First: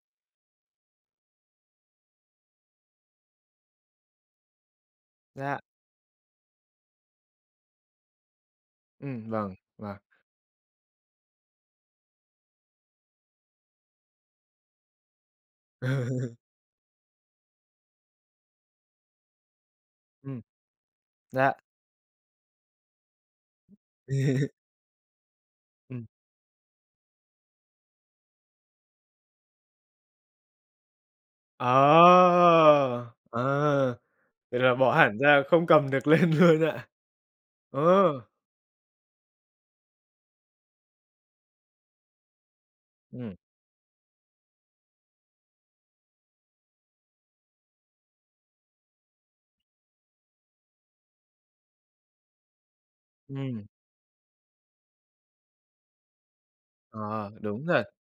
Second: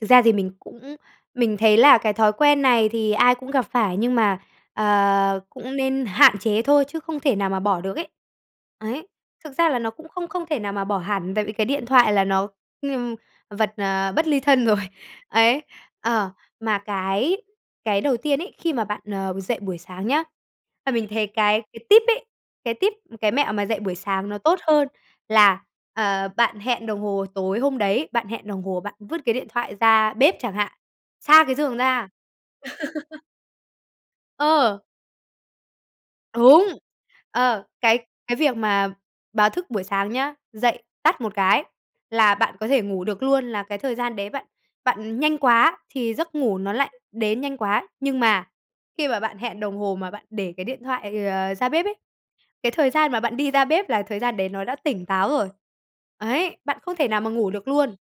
Thực ra thì mình cũng mình thấy là cái thói quen này thì ai cũng gặp phải, nhưng mà, ờ, Dạ. cũng nên hạn chế thôi, chứ không thể nào mà bỏ được ấy. Ấy, Ừm, thực vâng, ra là nó vâng. cũng không không thể nào mà bỏ hẳn, tại vì cái điện thoại là nó, ừm, vật, ờ, bất ly thân rồi. Ấy, ờ, Ừ. mà cái cái đầu tiên ấy, khi mà bạn, ờ, dậy buổi sáng nhá, Ừm. và mình thấy Dạ. cái cái tip ấy, cái tip, cái mẹo mà dậy buổi sáng nó tốt hơn là, Ừm. ờ, bạn hẹn đồng hồ tối hôm đấy, bạn hẹn đồng hồ, bạn vứt cái điện thoại ra bếp chẳng hạn, xa cái giường ra. Ờ! Ờ, vậy là Ờ. bỏ hẳn ra không cầm được lên luôn Đúng. ạ? Ờ, Ờ. cái cái việc mà báo thức buổi sáng nhá, dậy tắt một cái là bạn có thể ngủ được Ừm luôn, là cái thời gian đấy bạn bạn nhanh quá thì giấc ngủ nó lại đến nhanh quá. Nhưng mà khi mà bạn hẹn đồng hồ mà bạn để cái điện thoại, ờ, ra bếp ấy, cái thời gian mà bạn đi ra Ừm. bếp là thời gian đấy nó đã tỉnh táo rồi. Ấy, bạn không thể nào mà Ờ, ngủ đúng được thật, luôn.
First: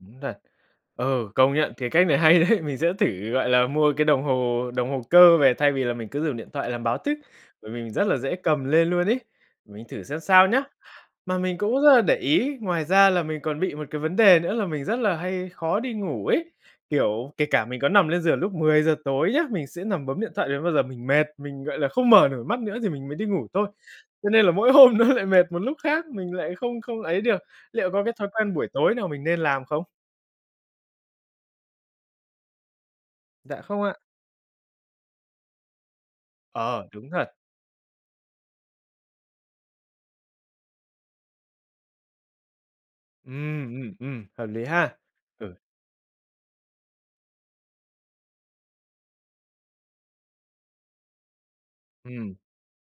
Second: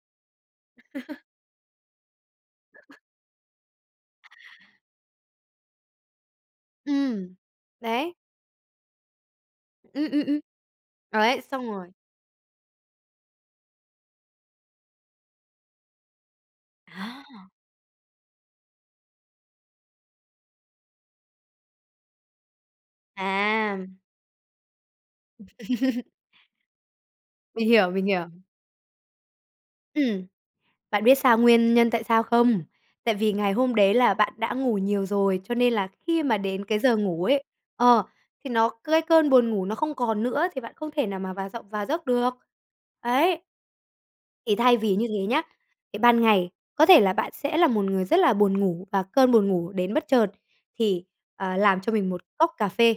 đúng thật. Ừ, công nhận cái cách này hay đấy, mình sẽ thử, gọi là, mua cái đồng hồ đồng hồ cơ về thay vì là mình cứ dùng điện thoại làm báo tức, Ừm, bởi vì mình rất đấy. là dễ cầm lên luôn ấy. Mình thử Ừm, xem ừm, ừm. sao nhá. Mà Ấy, mình xong cũng rồi rất là để ý, ngoài ra là mình còn bị một cái vấn đề nữa là mình rất là hay khó đi ngủ ấy. Kiểu, kể Ha! cả mình có nằm lên giường lúc 10:00 tối nhá, mình sẽ nằm bấm điện thoại đến bao giờ mình mệt, mình, gọi là, không mở nổi mắt nữa thì mình mới đi ngủ thôi. À. Cho nên là mỗi hôm nó lại mệt một lúc khác, mình lại không không ấy được. Mình Liệu hiểu, có mình cái hiểu. thói quen buổi tối nào mình nên làm không? Ừm. Bạn biết sao nguyên nhân tại sao không? Tại vì ngày Dạ, hôm không đấy ạ. là bạn đã ngủ nhiều rồi, cho nên là khi mà đến cái Ờ, giờ đúng ngủ thật. ấy, ờ, thì nó, cái cơn buồn ngủ nó không còn nữa thì bạn không thể nào mà vào giọng vào giấc được. Ấy. Ừm, ừm, ừm, hợp Thì lý thay ha. vì như thế nhá, Ừ. thì ban ngày, có thể là bạn sẽ là một người rất là buồn ngủ và cơn buồn ngủ đến bất chợt, thì, ờ, làm cho mình một Ừm. cốc cà phê.